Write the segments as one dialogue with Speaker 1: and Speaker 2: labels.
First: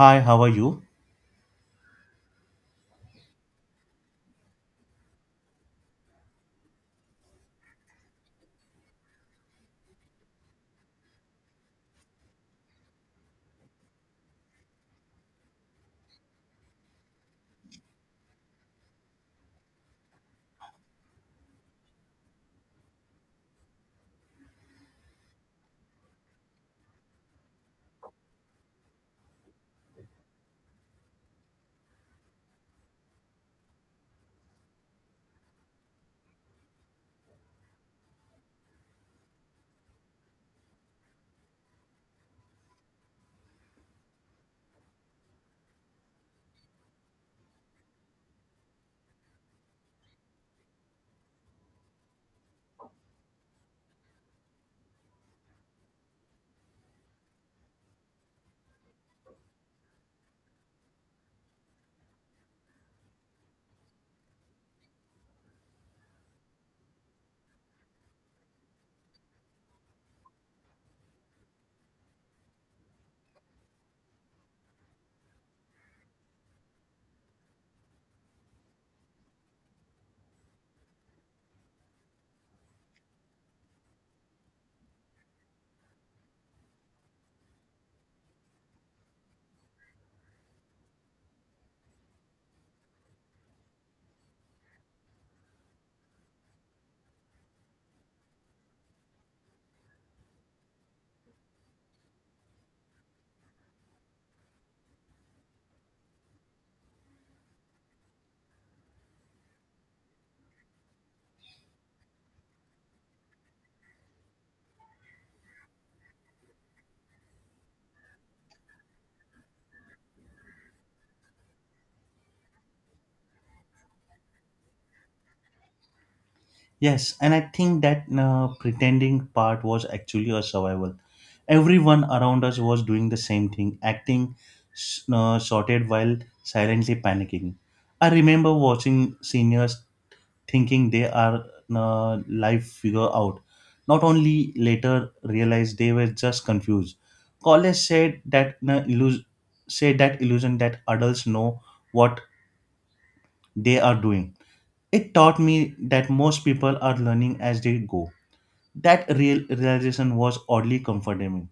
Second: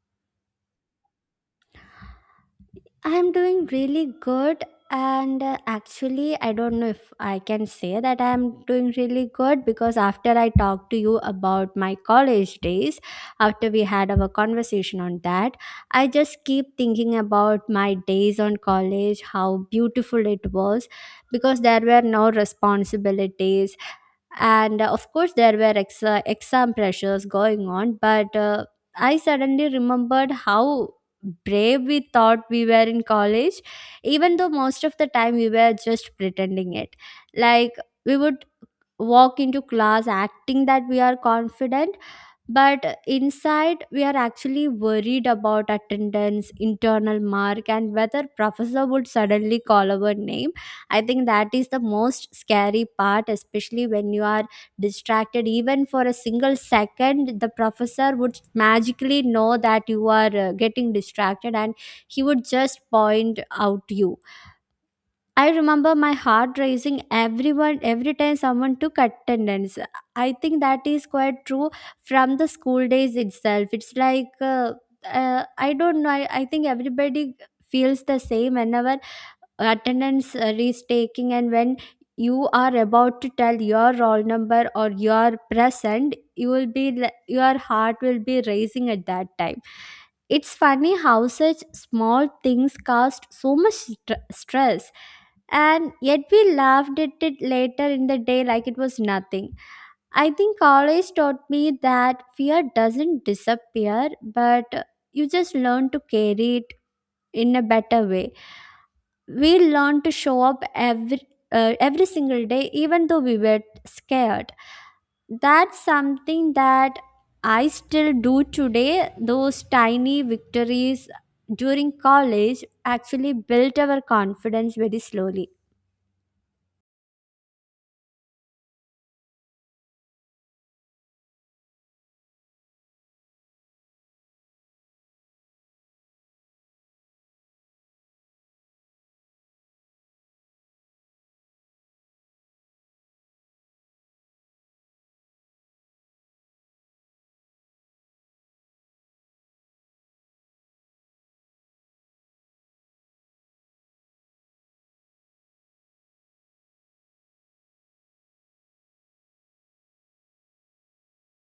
Speaker 1: Hi, how are you?
Speaker 2: I'm doing really good, and actually, I don't know if I can say that I'm doing really good because after I talked to you about my college days, after we had our conversation on that, I just keep thinking about my days on college, how beautiful it was because there were no responsibilities, and of course there were exam pressures going on, but I suddenly remembered how brave we thought we were in college, even though most of the time we were just pretending it. Like, we would walk into class acting that we are confident, but inside we are actually worried about attendance, internal mark, and whether professor would suddenly call our name. I think that is the most scary part, especially when you are distracted. Even for a single second, the professor would magically know that you are getting distracted, and he would just point out you. I remember my heart raising everyone every time someone took attendance. I think that is quite true from the school days itself. It's like I don't know. I think everybody feels the same whenever attendance is taking, and when you are about to tell your roll number or your present, your heart will be raising at that time. It's funny how such small things cast so much stress, and yet we laughed at it later in the day like it was nothing. I think college taught me that fear doesn't disappear, but you just learn to carry it in a better way. We learn to show up every single day, even though we were scared. That's something that I still do today. Those tiny victories during college actually built our confidence very slowly.
Speaker 1: Yes, and I think that pretending part was actually a survival. Everyone around us was doing the same thing, acting sorted while silently panicking. I remember watching seniors thinking they are life figure out. Not only later realized they were just confused. College said that said that illusion that adults know what they are doing. It taught me that most people are learning as they go. That real realization was oddly comforting.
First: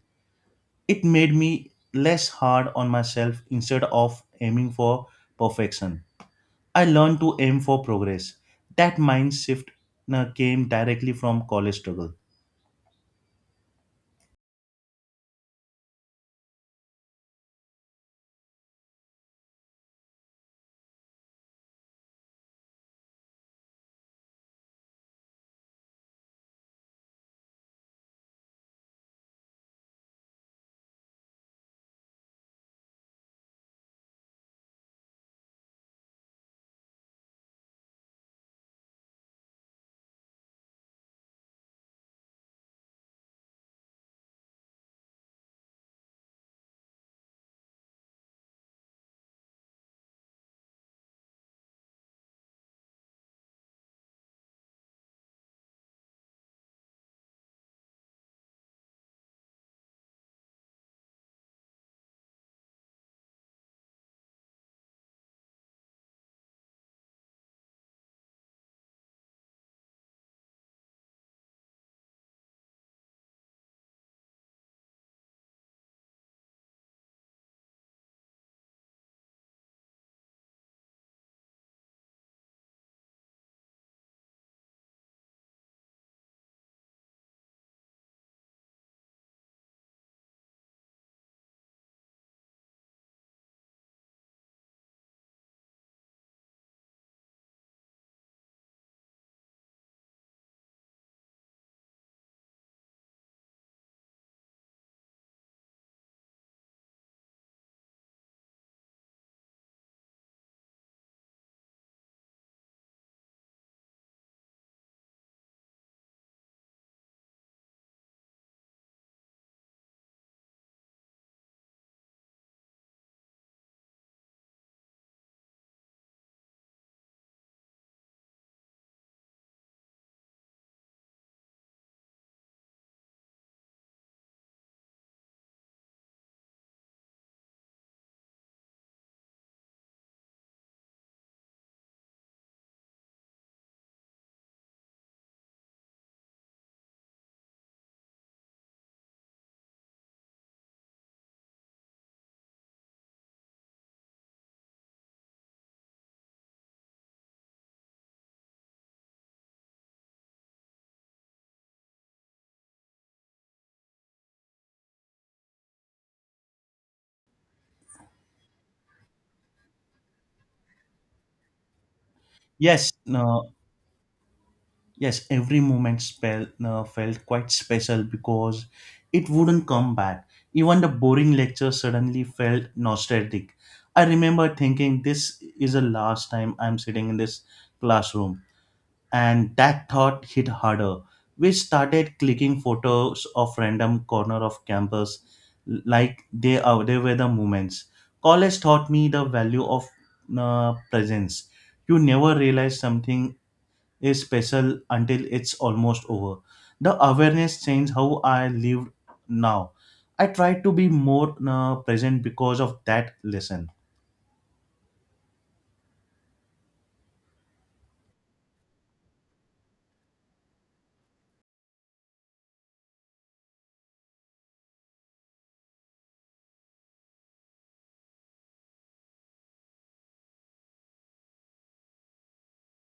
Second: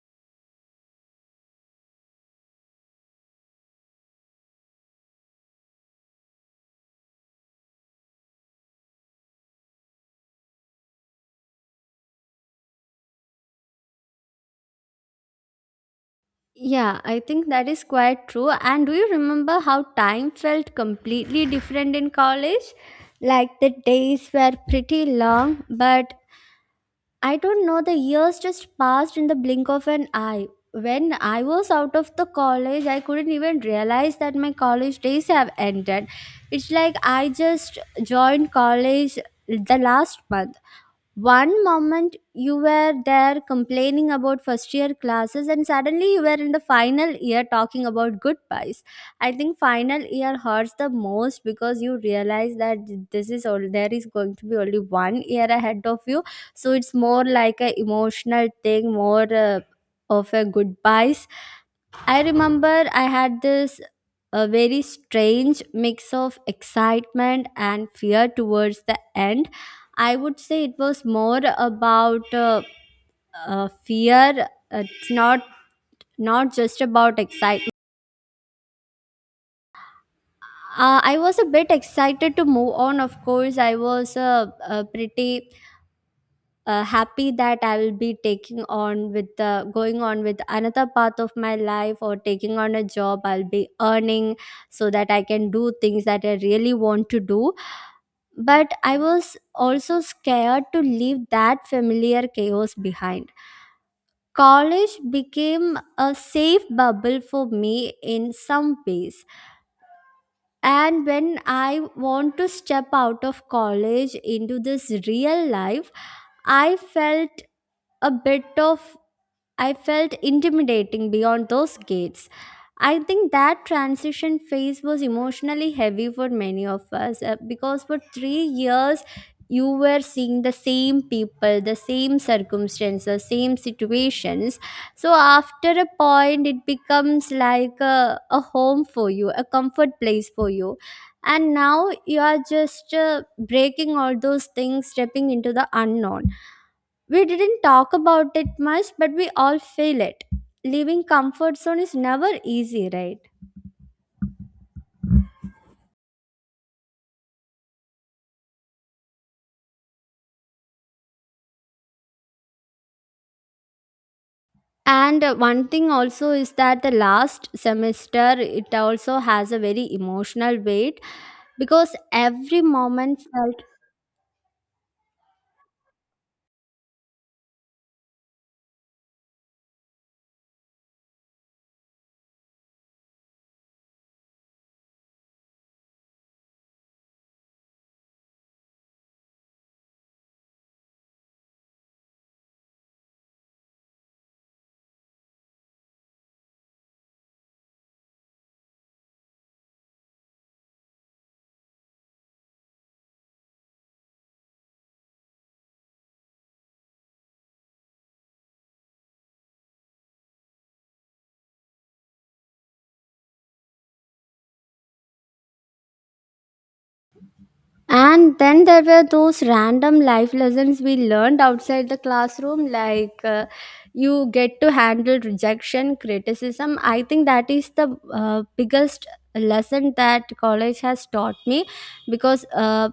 Speaker 1: It made me less hard on myself instead of aiming for perfection. I learned to aim for progress. That mind shift came directly from college struggle.
Speaker 2: Yeah, I think that is quite true. And do you remember how time felt completely different in college? Like, the days were pretty long, but I don't know, the years just passed in the blink of an eye. When I was out of the college, I couldn't even realize that my college days have ended. It's like I just joined college the last month. One moment you were there complaining about first year classes, and suddenly you were in the final year talking about goodbyes. I think final year hurts the most, because you realize that this is all there is. Going to be only one year ahead of you, so it's more like a emotional thing, more of a goodbyes. I remember I had this a very strange mix of excitement and fear towards the end. I would say it was more about fear. It's not just about excitement. I was a bit excited to move on. Of course I was pretty happy that I will be taking on with the going on with another path of my life, or taking on a job. I'll be earning so that I can do things that I really want to do. But I was also scared to leave that familiar chaos behind. College became a safe bubble for me in some ways. And when I want to step out of college into this real life, I felt a bit of I felt intimidating beyond those gates. I think that transition phase was emotionally heavy for many of us, because for 3 years you were seeing the same people, the same circumstances, same situations. So after a point, it becomes like a home for you, a comfort place for you. And now you are just breaking all those things, stepping into the unknown. We didn't talk about it much, but we all feel it. Leaving comfort zone is never easy, right? And one thing also is that the last semester, it also has a very emotional weight because every
Speaker 1: Yes,
Speaker 2: moment
Speaker 1: uh,
Speaker 2: felt.
Speaker 1: Yes, every moment felt quite special because it wouldn't come back. Even the boring lecture suddenly felt nostalgic. I remember thinking, this is the last time I'm sitting in this classroom. And that thought hit harder. We started clicking photos of random corner of campus like they, are, they were the moments. College taught me the value of presence. You never realize something is special until it's almost over. The awareness changed how I lived now. I try to be more present because of that lesson.
Speaker 2: And then there were those random life lessons we learned outside the classroom, like, you get to handle rejection, criticism. I think that is the biggest lesson that college has taught me, because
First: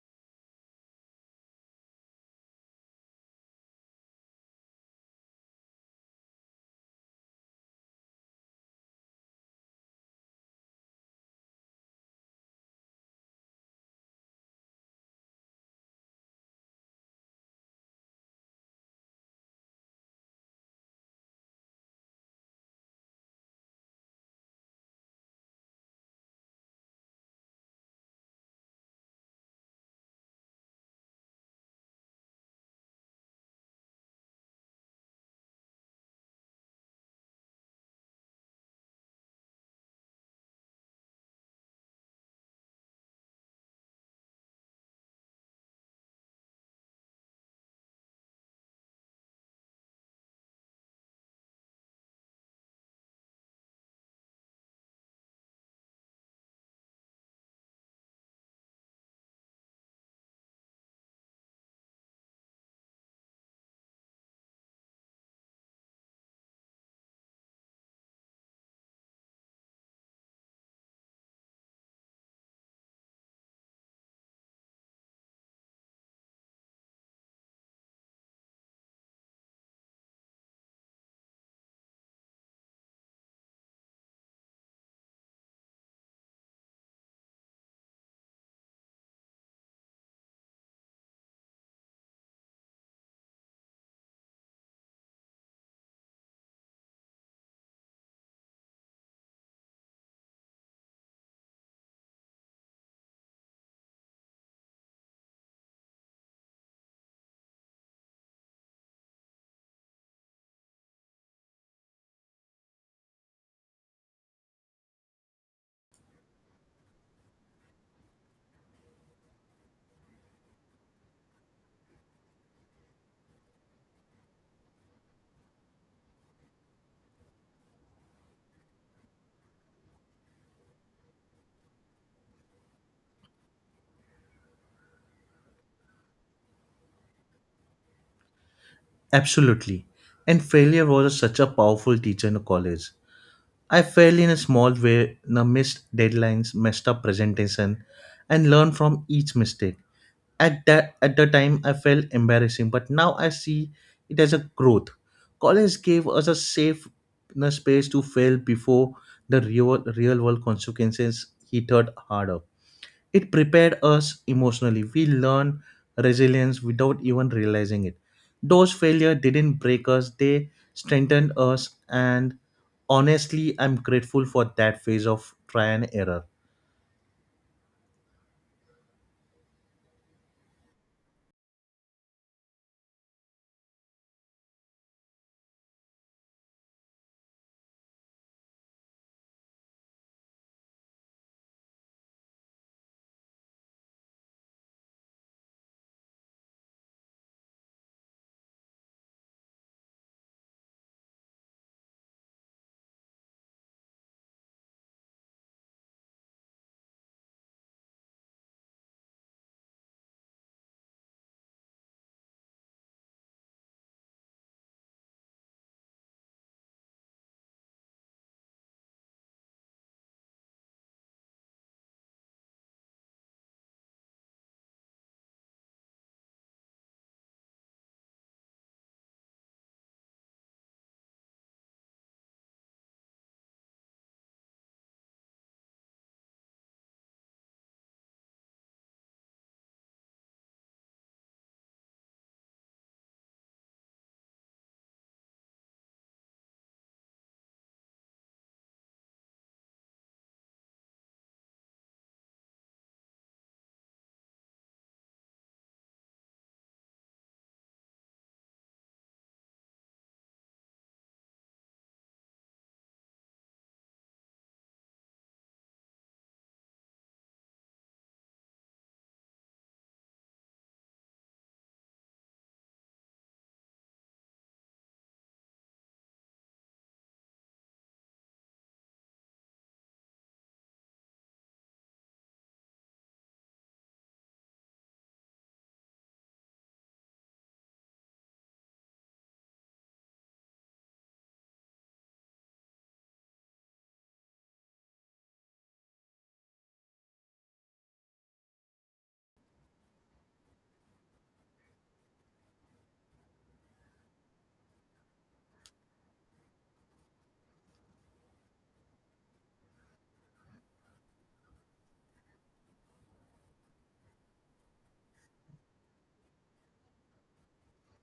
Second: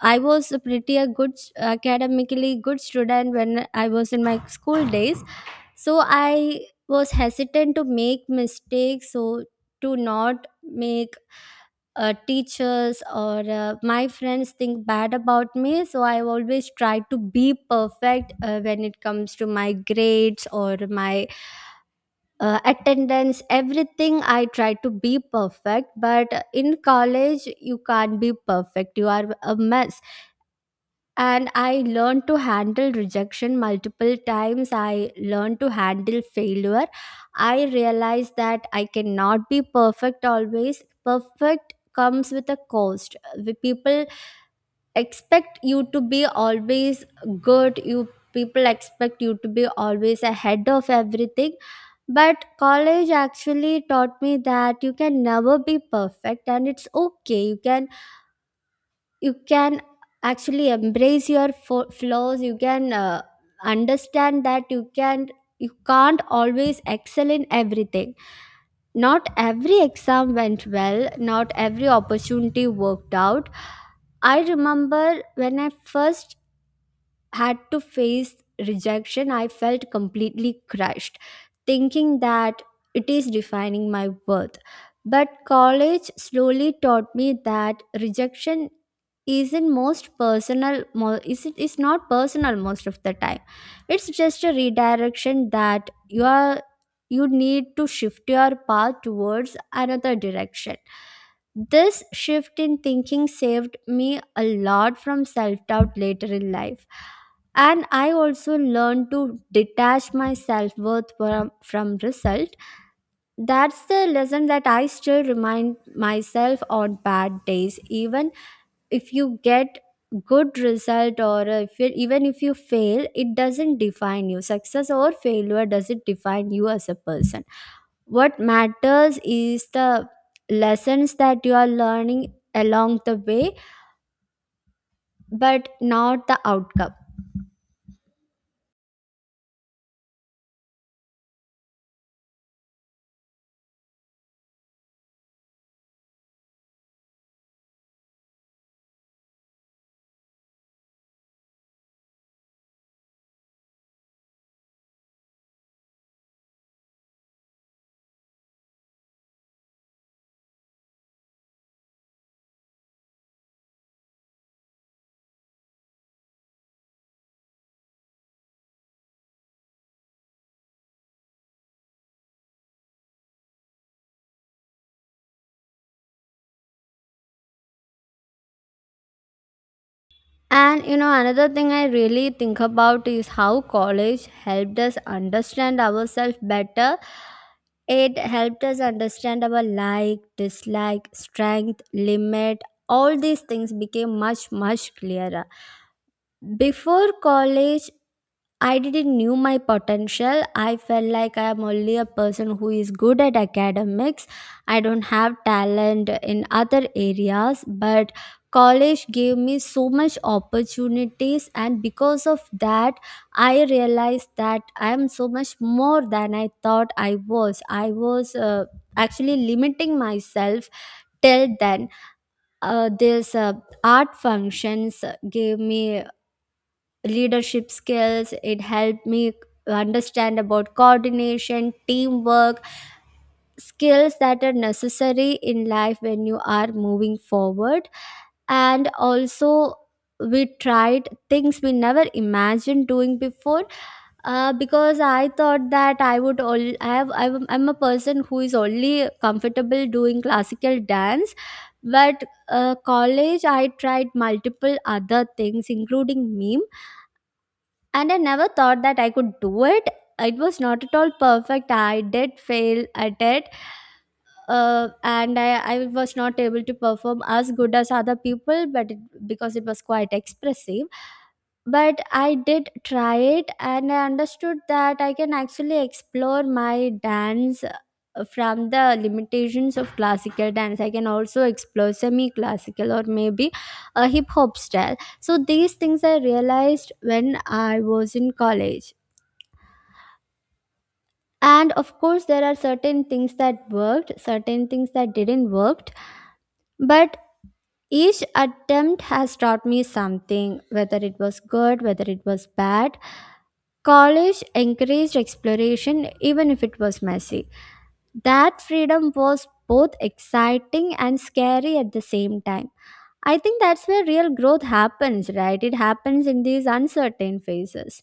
Speaker 2: I was a pretty a good academically good student when I was in my school days. So I was hesitant to make mistakes, so to not make teachers or my friends think bad about me. So I always try to be perfect when it comes to my grades or my attendance. Everything I try to be perfect, but in college you can't be perfect, you are a mess. And I learned to handle rejection multiple times, I learned to handle failure. I realized that I cannot be perfect always. Perfect comes with a cost. The people expect you to be always good. You People expect you to be always ahead of everything. But college actually taught me that you can never be perfect, and it's okay. You can you can actually embrace your flaws. You can understand that you can't always excel in everything. Not every exam went well, not every opportunity worked out. I remember when I first had to face rejection, I felt completely crushed, thinking that it is defining my worth. But college slowly taught me that rejection isn't most personal mo- is it is not personal most of the time. It's just a redirection, that you need to shift your path towards another direction. This shift in thinking saved me a lot from self doubt later in life. And I also learned to detach my self-worth from result. That's the lesson that I still remind myself on bad days. Even if you get good result, or if you, even if you fail, it doesn't define you. Success or failure doesn't define you as a person. What matters is the lessons that you are learning along the way, but not the outcome.
Speaker 1: Absolutely. And failure was such a powerful teacher in college. I failed in a small way, missed deadlines, messed up presentation, and learned from each mistake. At that at the time I felt embarrassing, but now I see it as a growth. College gave us a safe, you know, space to fail before the real world consequences hit us harder. It prepared us emotionally. We learned resilience without even realizing it. Those failures didn't break us, they strengthened us, and honestly I'm grateful for that phase of try and error.
Speaker 2: And another thing I really think about is how college helped us understand ourselves better. It helped us understand our like, dislike, strength, limit, all these things became much, much clearer. Before college, I didn't knew my potential. I felt like I am only a person who is good at academics. I don't have talent in other areas, but college gave me so much opportunities, and because of that I realized that I am so much more than I thought I was. I was actually limiting myself till then. This art functions gave me leadership skills. It helped me understand about coordination, teamwork, skills that are necessary in life when you are moving forward. And also, we tried things we never imagined doing before, because I thought that I would all I have I'm a person who is only comfortable doing classical dance. But college, I tried multiple other things including meme, and I never thought that I could do it. It was not at all perfect. I did fail at it, and I was not able to perform as good as other people, because it was quite expressive. But I did try it, and I understood that I can actually explore my dance from the limitations of classical dance. I can also explore semi-classical, or maybe a hip hop style. So these things I realized when I was in college. And of course there are certain things that worked, certain things that didn't worked, but each attempt has taught me something, whether it was good, whether it was bad. College encouraged exploration, even if it was messy. That freedom was both exciting and scary at the same time. I think that's where real growth happens, right? It happens in these uncertain phases.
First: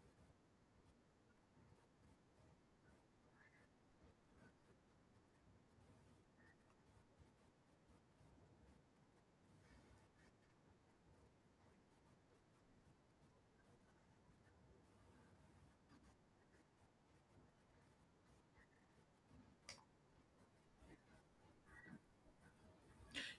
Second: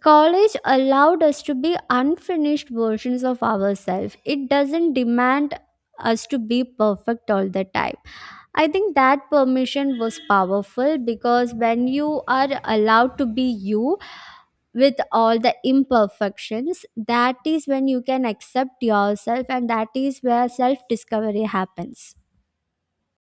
Speaker 2: College allowed us to be unfinished versions of ourselves, it doesn't demand us to be perfect all the time. I think that permission was powerful, because when you are allowed to be you, with all the imperfections, that is when you can accept yourself, and that is where self discovery happens.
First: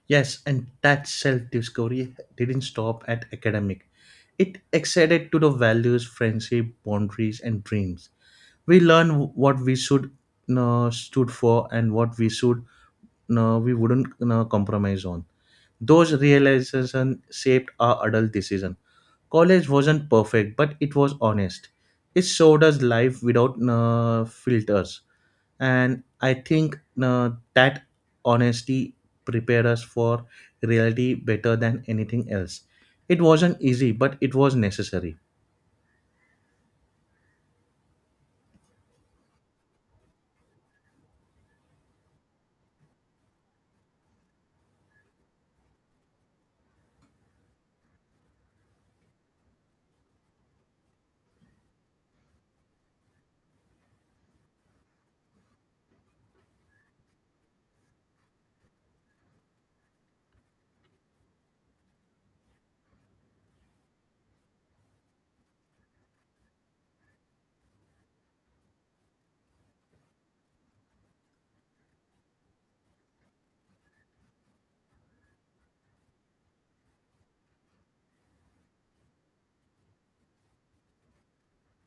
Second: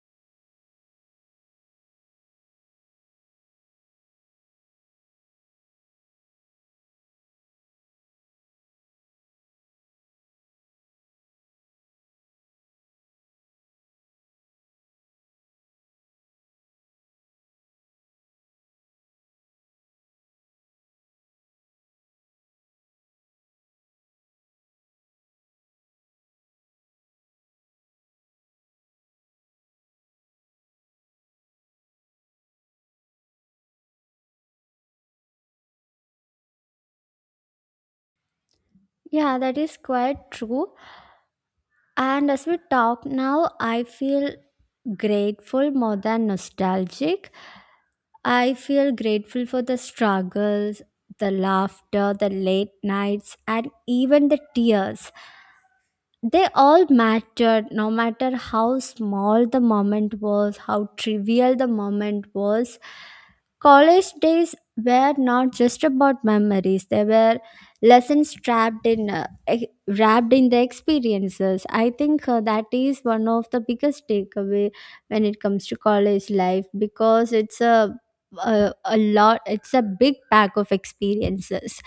Speaker 1: Yes, and that self discovery didn't stop at academic. It extended to the values, friendship, boundaries, and dreams. We learn what we should stood for and what we should we wouldn't compromise on. Those realizations shaped our adult decision. College wasn't perfect, but it was honest. It showed us life without filters, and I think that honesty prepared us for reality better than anything else. It wasn't easy, but it was necessary.
Speaker 2: Yeah, that is quite true. And as we talk now, I feel grateful more than nostalgic. I feel grateful for the struggles, the laughter, the late nights, and even the tears. They all mattered, no matter how small the moment was, how trivial the moment was. College days were not just about memories, they were lessons trapped in, wrapped in the experiences. I think, that is one of the biggest takeaway when it comes to college life, because it's a lot, it's a big pack of experiences.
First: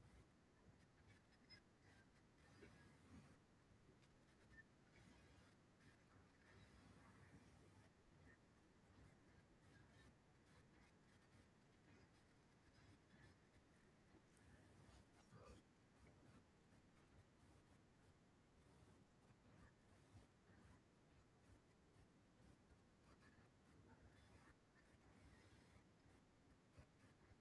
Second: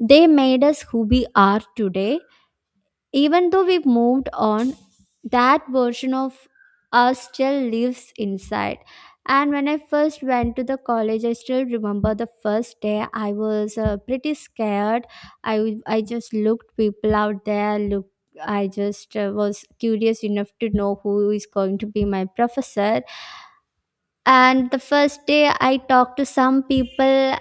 Speaker 2: They made us who we are today. Even though we've moved on, that version of us still lives inside. And when I first went to the college, I still remember the first day. I was pretty scared. I just looked people out there. Look, I just was curious enough to know who is going to be my professor. And the first day, I talked to some people,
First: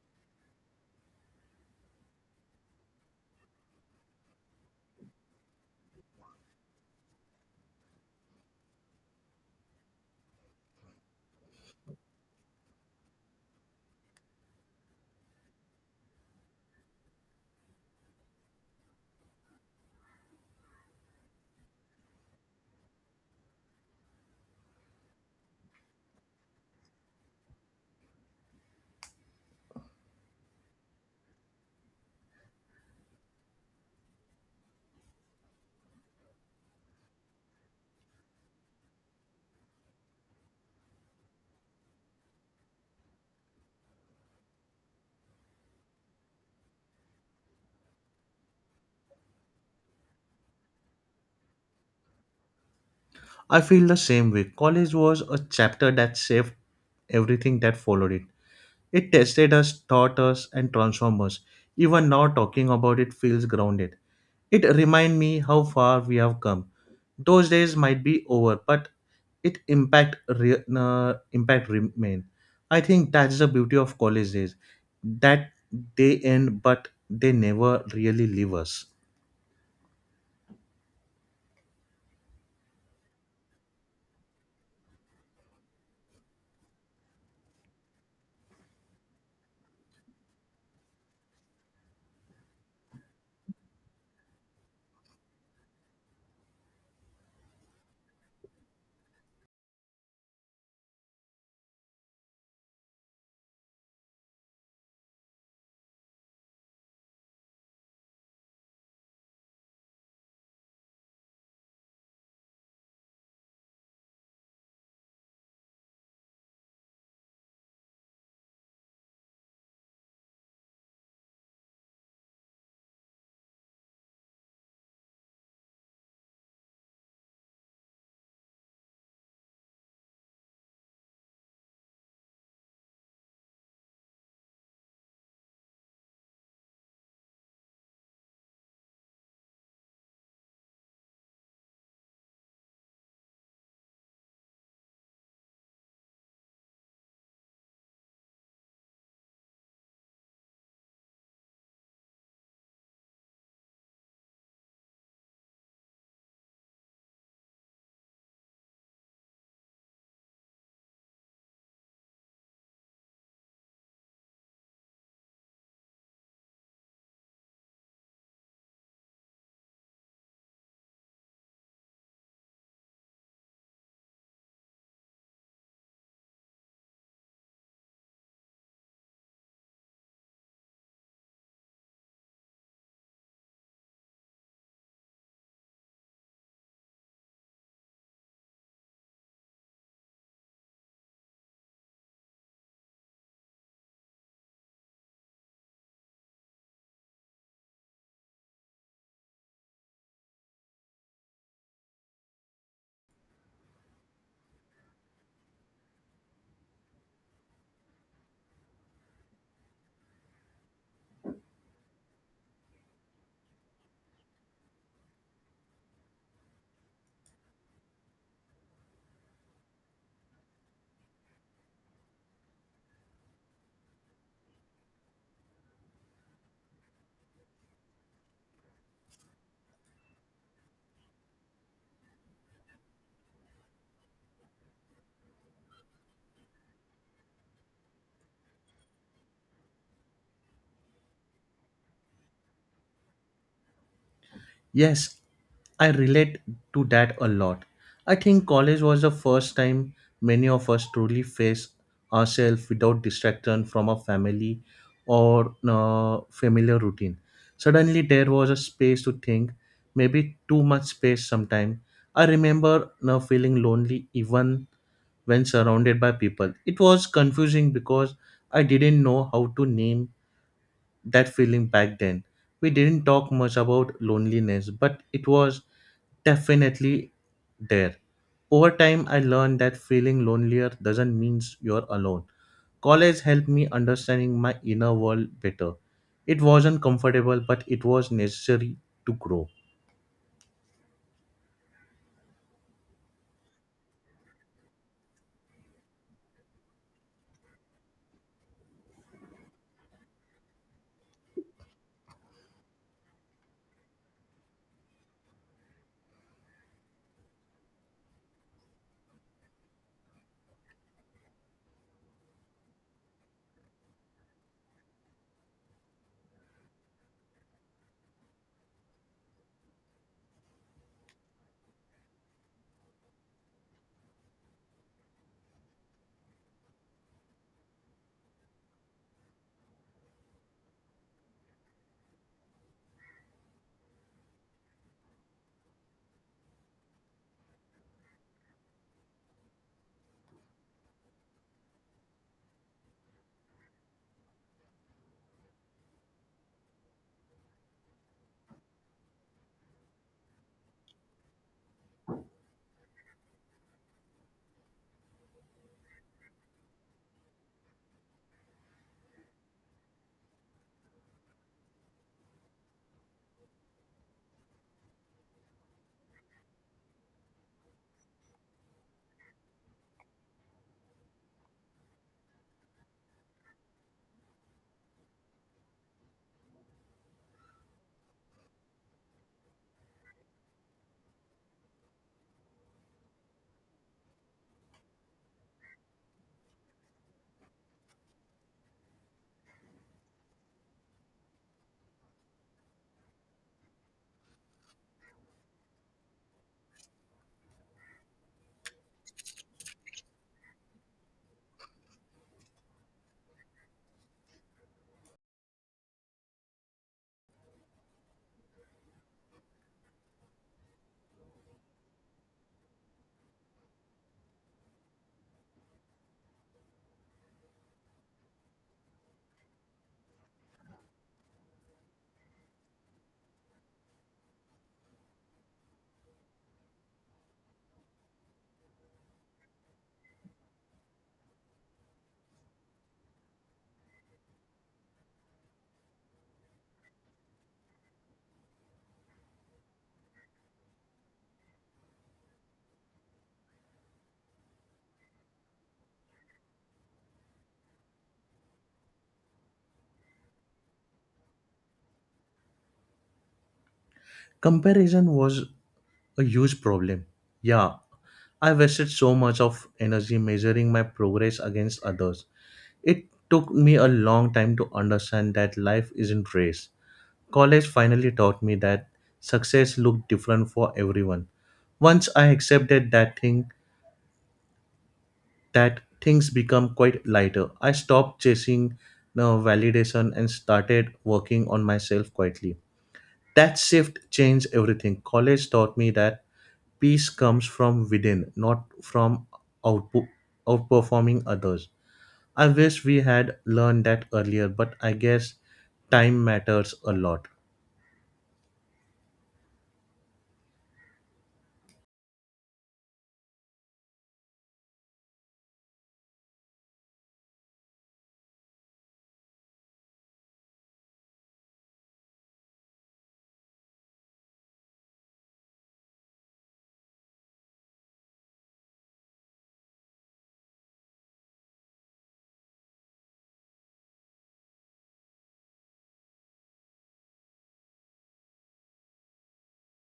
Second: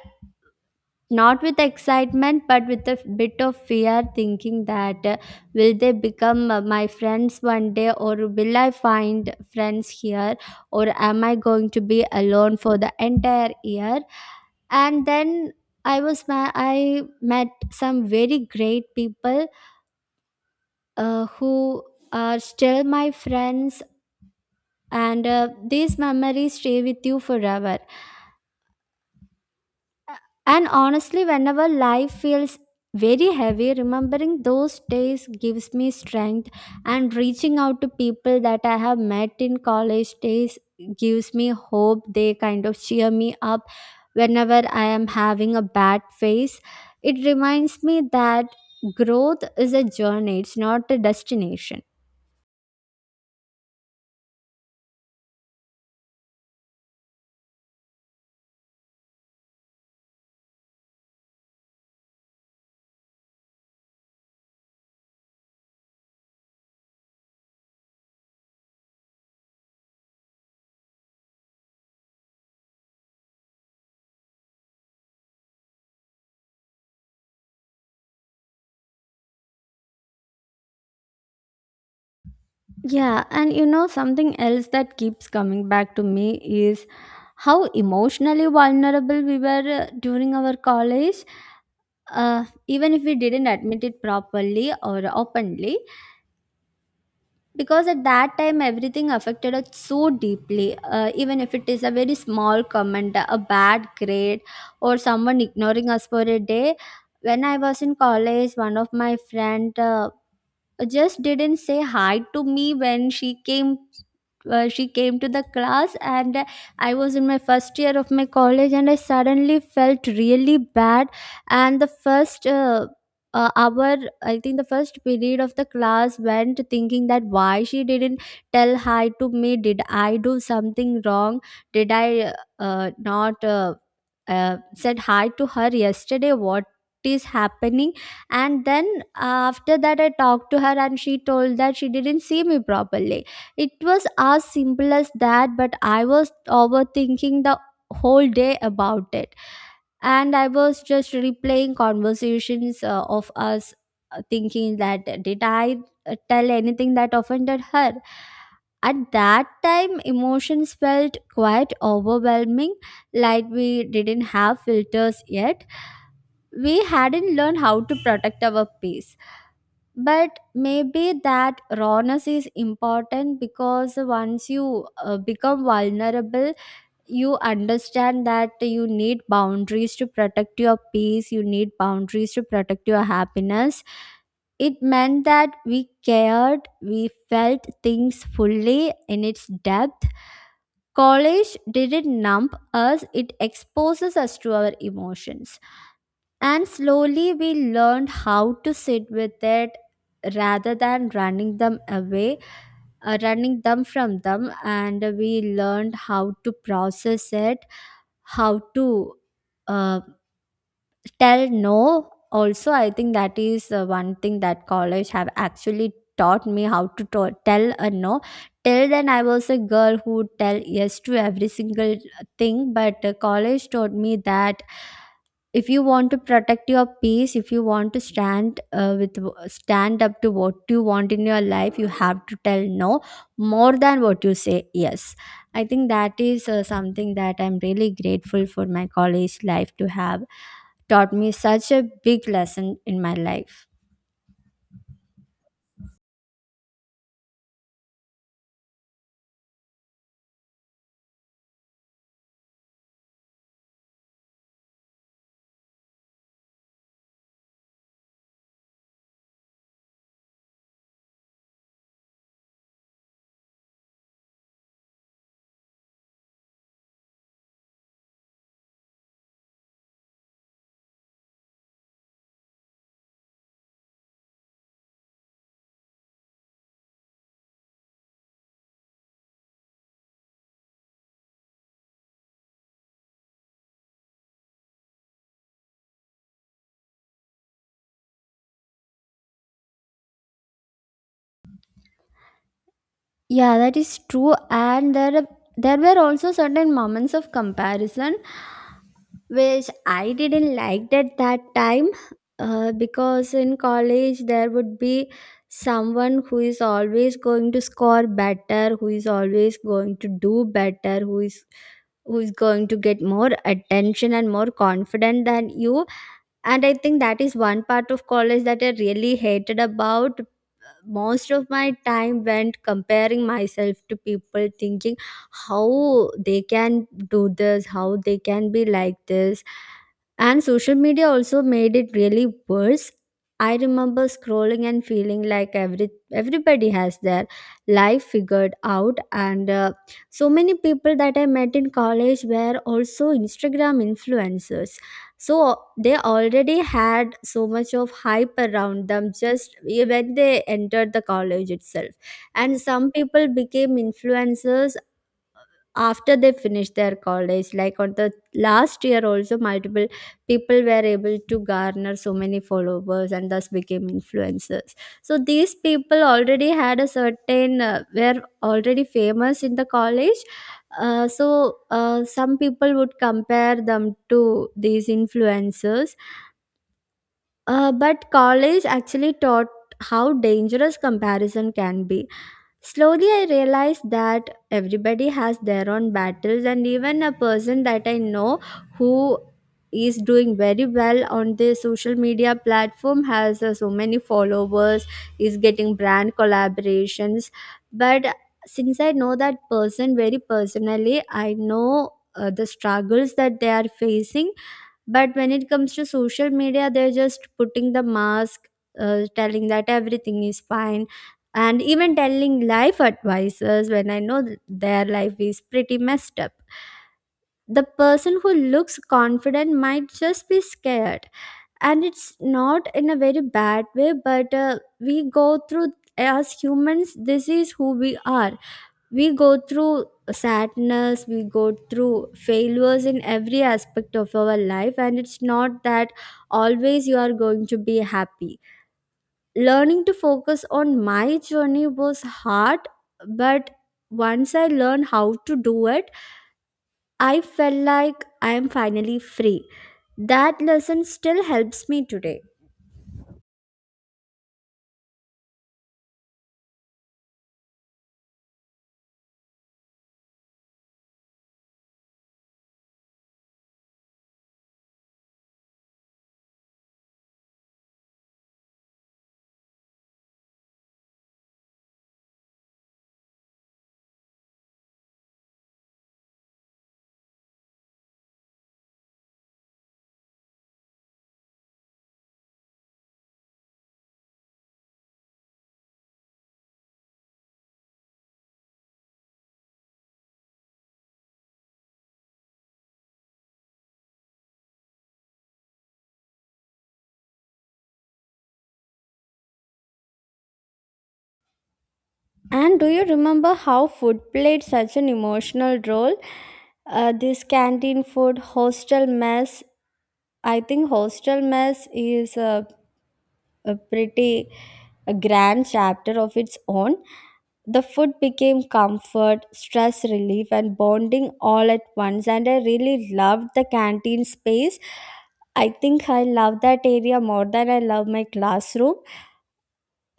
Speaker 2: not with excitement but with a bit of fear, thinking that will they become my friends one day, or will I find friends here, or am I going to be alone for the entire year? And then I met some very great people, who are still my friends. And these memories stay with you forever. And honestly, whenever life feels very heavy, remembering those days gives me strength, and reaching out to people that I have met in college days gives me hope. They kind of cheer me up whenever I am having a bad phase. It reminds me that growth is a journey, it's not a destination.
Speaker 1: I feel the same way. College was a chapter that shaped everything that followed it. It tested us, taught us, and transformed us. Even now, talking about it feels grounded. It remind me how far we have come. Those days might be over, but it impact remain. I think that's the beauty of college days, that they end, but they never really leave us.
Speaker 2: Yeah, and something else that keeps coming back to me is how emotionally vulnerable we were during our college. Even if we didn't admit it properly or openly, because at that time everything affected us so deeply, even if it is a very small comment, a bad grade, or someone ignoring us for a day. When I was in college, one of my friend just didn't say hi to me when she came. She came to the class, and I was in my first year of my college, and I suddenly felt really bad. And the first uh, uh, our i think the first period of the class went, thinking that why she didn't tell hi to me. Did I do something wrong? Did I, not, said hi to her yesterday? What is happening? And then after that, I talked to her, and she told that she didn't see me properly. It was as simple as that, but I was overthinking the whole day about it. And I was just replaying conversations of us, thinking that did I tell anything that offended her? At that time, emotions felt quite overwhelming, like we didn't have filters yet. We hadn't learned how to protect our peace. But maybe that rawness is important, because once you become vulnerable, you understand that you need boundaries to protect your peace, you need boundaries to protect your happiness. It meant that we cared, we felt things fully in its depth. College didn't numb us, it exposes us to our emotions, and slowly we learned how to sit with it rather than running them away, running them from them. And we learned how to process it, how to uh, tell no also. I think that is one thing that college have actually taught me, how to tell a no. Till then, I was a girl who would tell yes to every single thing. But college taught me that if you want to protect your peace, if you want to stand up to what you want in your life, you have to tell no more than what you say yes. I think that is something that I'm really grateful for, my college life, to have taught me such a big lesson in my life.
Speaker 1: Yes, I relate to that a lot. I think college was the first time many of us truly faced ourselves without distraction from our family or familiar routine. Suddenly, there was a space to think, maybe too much space sometimes. I remember now feeling lonely even when surrounded by people. It was confusing because I didn't know how to name that feeling back then. We didn't talk much about loneliness, but it was definitely there. Over time, I learned that feeling lonelier doesn't mean you're alone. College helped me understanding my inner world better. It wasn't comfortable, but it was necessary to grow.
Speaker 2: Yeah, that is true. And there were also certain moments of comparison which I didn't like at that time, because in college there would be someone who is always going to score better, who is always going to do better, who is going to get more attention and more confident than you. And I think that is one part of college that I really hated about. Most of my time went comparing myself to people, thinking how they can do this, how they can be like this. And social media also made it really worse. I remember scrolling and feeling like everybody has their life figured out, and so many people that I met in college were also Instagram influencers, so they already had so much of hype around them just when they entered the college itself. And some people became influencers after they finish their college, like on the last year also multiple people were able to garner so many followers and thus became influencers. So these people already had a certain, were already famous in the college. So some people would compare them to these influencers. But college actually taught how dangerous comparison can be. Slowly, I realized that everybody has their own battles, and even a person that I know, who is doing very well on the social media platform, has so many followers, is getting brand collaborations. But since I know that person very personally, I know the struggles that they are facing, but when it comes to social media, they're just putting the mask, telling that everything is fine, and even telling life advices when I know their life is pretty messed up. The person who looks confident might just be scared, and it's not in a very bad way, but we go through, as humans, this is who we are. We go through sadness, we go through failures in every aspect of our life, and it's not that always you are going to be happy. Learning to focus on my journey was hard, but once I learned how to do it, I felt like I am finally free. That lesson still helps me today.
Speaker 1: Comparison was a huge problem. Yeah, I wasted so much of energy measuring my progress against others. It took me a long time to understand that life isn't race. College finally taught me that success looked different for everyone. Once I accepted that thing, that things become quite lighter. I stopped chasing, you know, validation and started working on myself quietly. That shift changed everything. College taught me that peace comes from within, not from output, outperforming others. I wish we had learned that earlier, but I guess time matters a lot.
Speaker 2: And do you remember how food played such an emotional role? This canteen food, hostel mess. I think hostel mess is a pretty a grand chapter of its own. The food became comfort, stress relief, and bonding all at once. And I really loved the canteen space. I think I love that area more than I love my classroom.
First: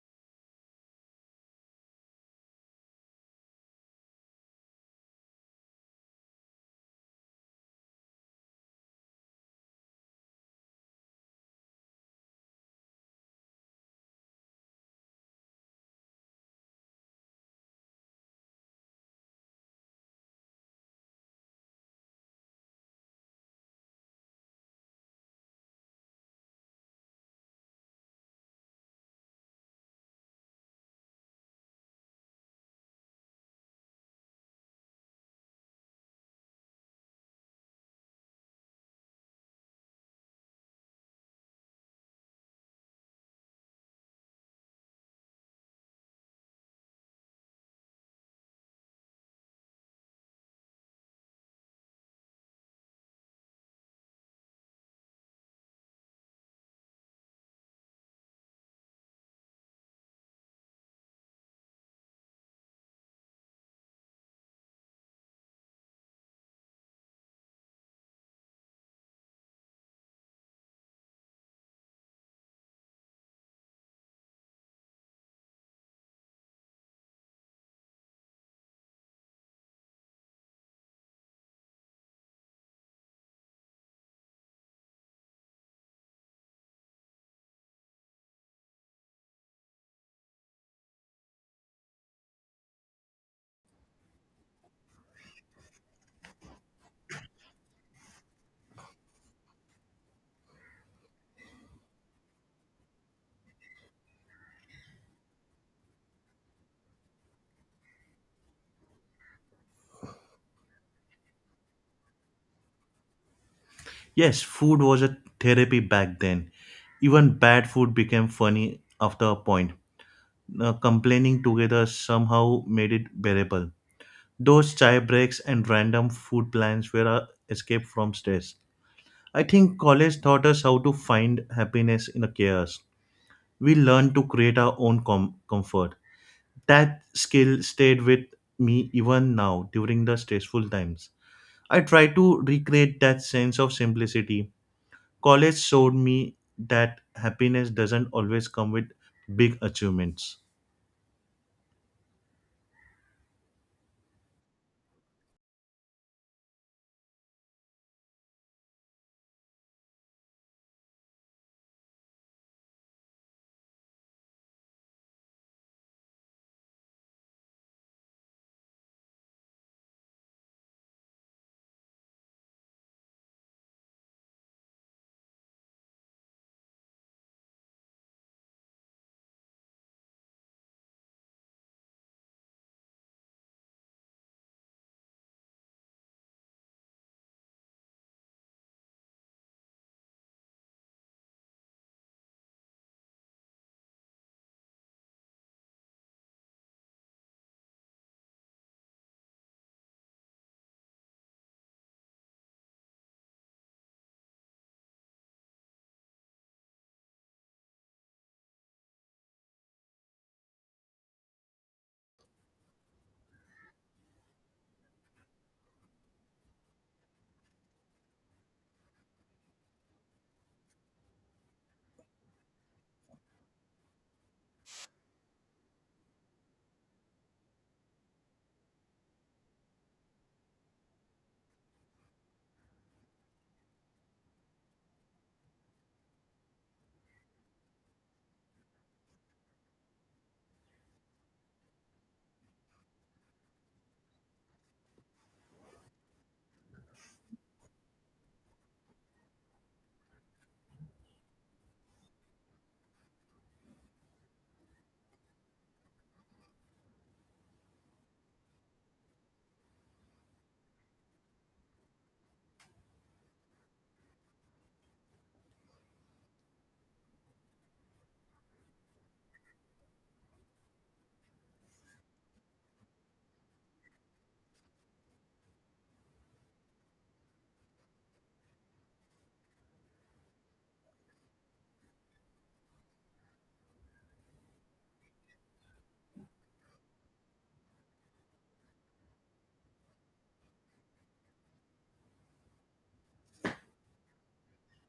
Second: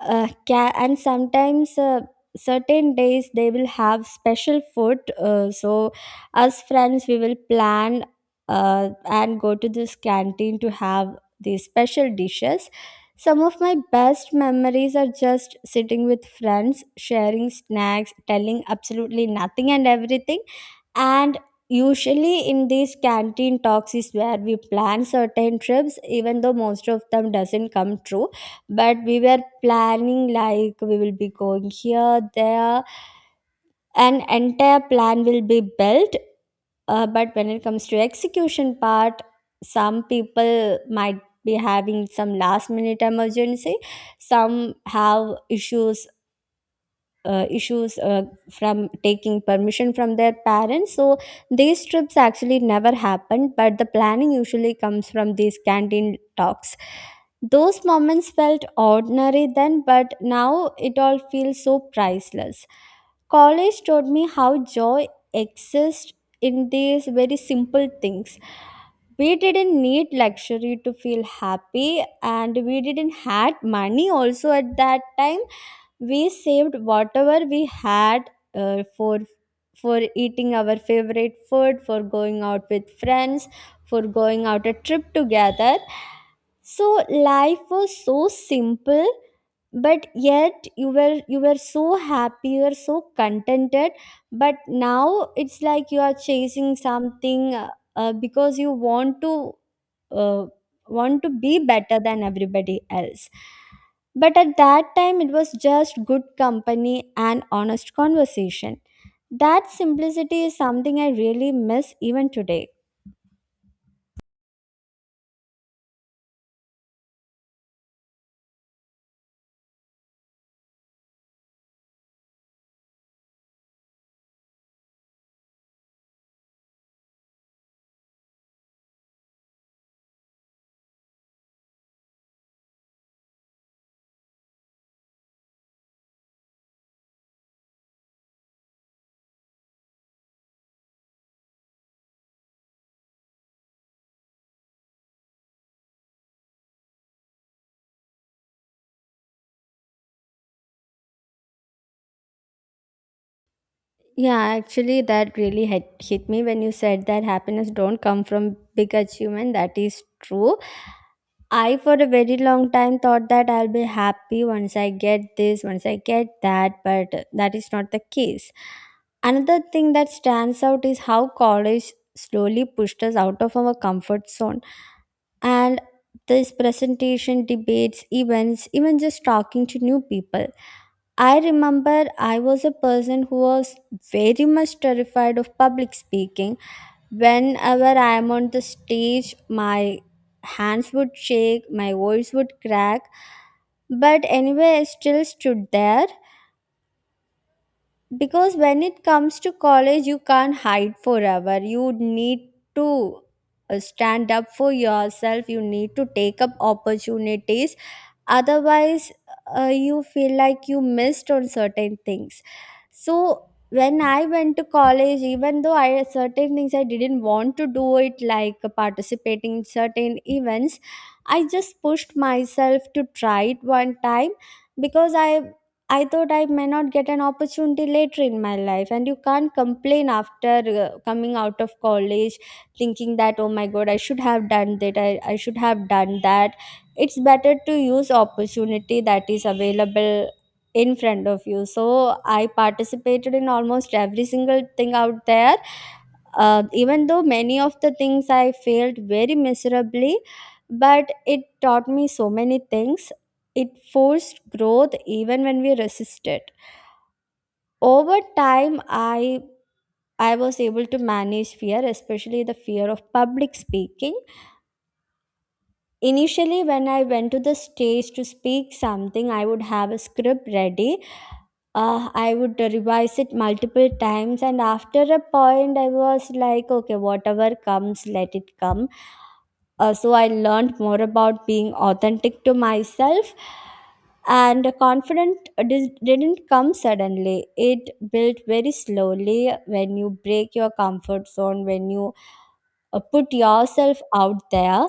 Speaker 2: And sometimes, certain days they will have special food, so as friends we will plan, and go to this canteen to have these special dishes. Some of my best memories are just sitting with friends, sharing snacks, telling absolutely nothing and everything. And usually in these canteen talks is where we plan certain trips, even though most of them doesn't come true. But we were planning like we will be going here, there, an entire plan will be built. But when it comes to execution part, some people might be having some last minute emergency, some have issues, from taking permission from their parents. So these trips actually never happened, but the planning usually comes from these canteen talks. Those moments felt ordinary then, but now it all feels so priceless. College taught me how joy exists in these very simple things. We didn't need luxury to feel happy, and we didn't had money also at that time. We saved whatever we had for eating our favorite food, for going out with friends, for going out a trip together. So life was so simple. But yet, you were so happy, you were so contented. But now it's like you are chasing something, because you want to, uh, want to be better than everybody else. But at that time, it was just good company and honest conversation. That simplicity is something I really miss even today.
Speaker 1: Yes, food was a therapy back then. Even bad food became funny after a point. Complaining together somehow made it bearable. Those chai breaks and random food plans were our escape from stress. I think college taught us how to find happiness in the chaos. We learned to create our own comfort. That skill stayed with me even now during the stressful times. I try to recreate that sense of simplicity. College showed me that happiness doesn't always come with big achievements.
Speaker 2: Yeah, actually, that really hit me when you said that happiness don't come from big achievement. That is true. I, for a very long time, thought that I'll be happy once I get this, once I get that, but that is not the case. Another thing that stands out is how college slowly pushed us out of our comfort zone. And this presentation, debates, events, even just talking to new people. I remember I was a person who was very much terrified of public speaking. Whenever I am on the stage, my hands would shake, my voice would crack, but anyway, I still stood there, because when it comes to college, you can't hide forever. You need to stand up for yourself, you need to take up opportunities. Otherwise, you feel like you missed on certain things. So when I went to college, even though I certain things I didn't want to do it like participating in certain events, I just pushed myself to try it one time. Because I thought I may not get an opportunity later in my life, and you can't complain after coming out of college, thinking that oh my god, I should have done that, I should have done that. It's better to use opportunity that is available in front of you. So I participated in almost every single thing out there. Even though many of the things I failed very miserably, but it taught me so many things. It forced growth even when we resisted. Over time, I was able to manage fear, especially the fear of public speaking. Initially, when I went to the stage to speak something, I would have a script ready. I would revise it multiple times, and after a point, I was like, okay, whatever comes, let it come. So I learned more about being authentic to myself, and the confidence didn't come suddenly. It built very slowly when you break your comfort zone, when you put yourself out there.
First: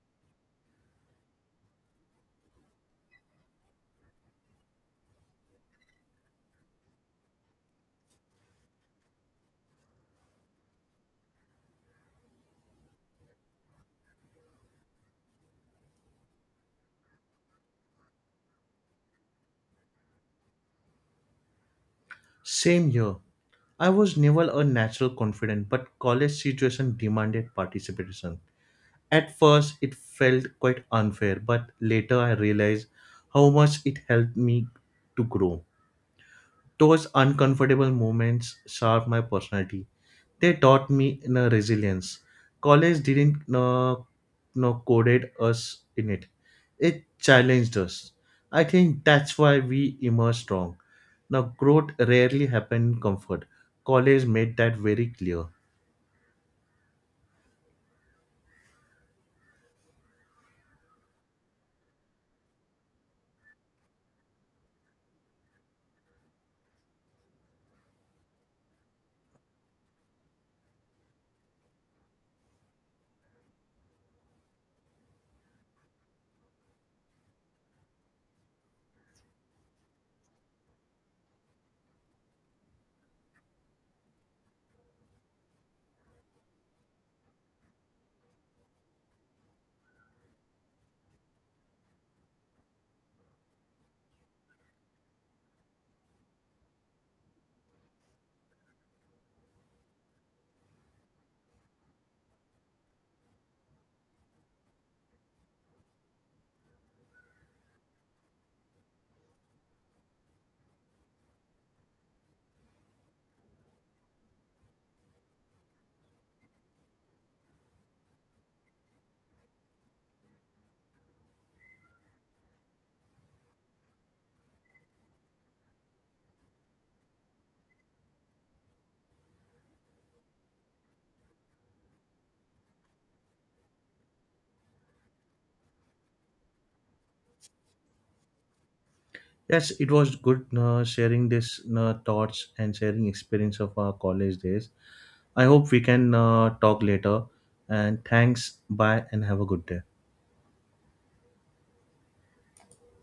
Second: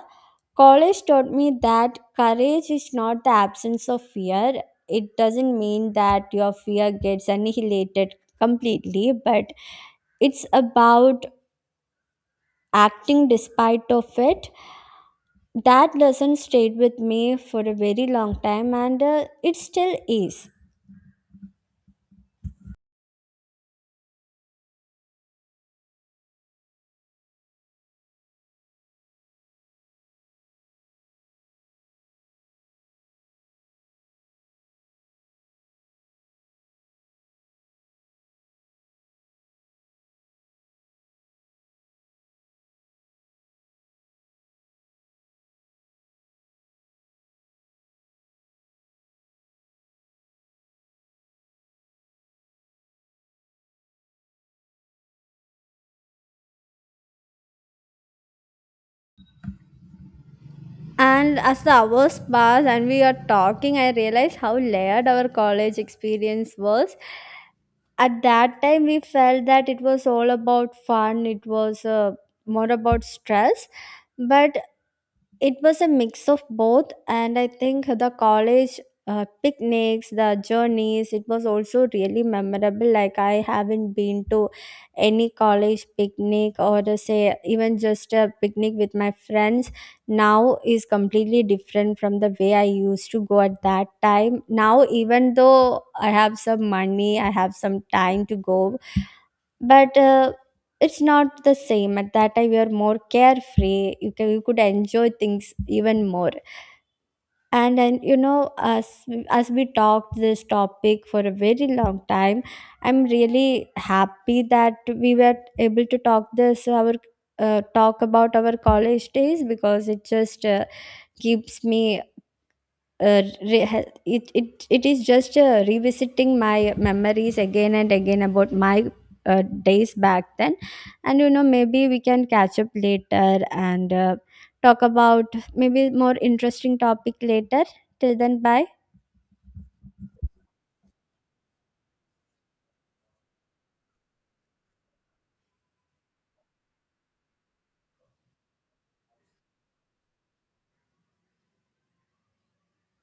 Speaker 2: College taught me that courage is not the absence of fear. It doesn't mean that your fear gets annihilated completely, but it's about acting despite of it. That lesson stayed with me for a very long time, and it still is.
Speaker 1: Same here. I was never a natural confident, but college situation demanded participation. At first, it felt quite unfair, but later I realized how much it helped me to grow. Those uncomfortable moments shaped my personality. They taught me, you know, resilience. College didn't coded us in it. It challenged us. I think that's why we emerged strong. Now, growth rarely happened in comfort. College made that very clear.
Speaker 2: And as the hours pass and we are talking, I realize how layered our college experience was. At that time, we felt that it was all about fun, it was more about stress, but it was a mix of both. And I think the college picnics, the journeys, it was also really memorable. Like, I haven't been to any college picnic or, say, even just a picnic with my friends now is completely different from the way I used to go at that time. Now, even though I have some money, I have some time to go, but it's not the same. At that time, you are more carefree, you could enjoy things even more. And as we talked this topic for a very long time, I'm really happy that we were able to talk this, our talk about our college days, because it just keeps me uh, re- ha- it is just revisiting my memories again and again about my days back then. And maybe we can catch up later and talk about maybe more interesting topic later. Till then, bye.
Speaker 1: Yes, it was good sharing this thoughts and sharing experience of our college days. I hope we can talk later. And thanks. Bye, and have a good day.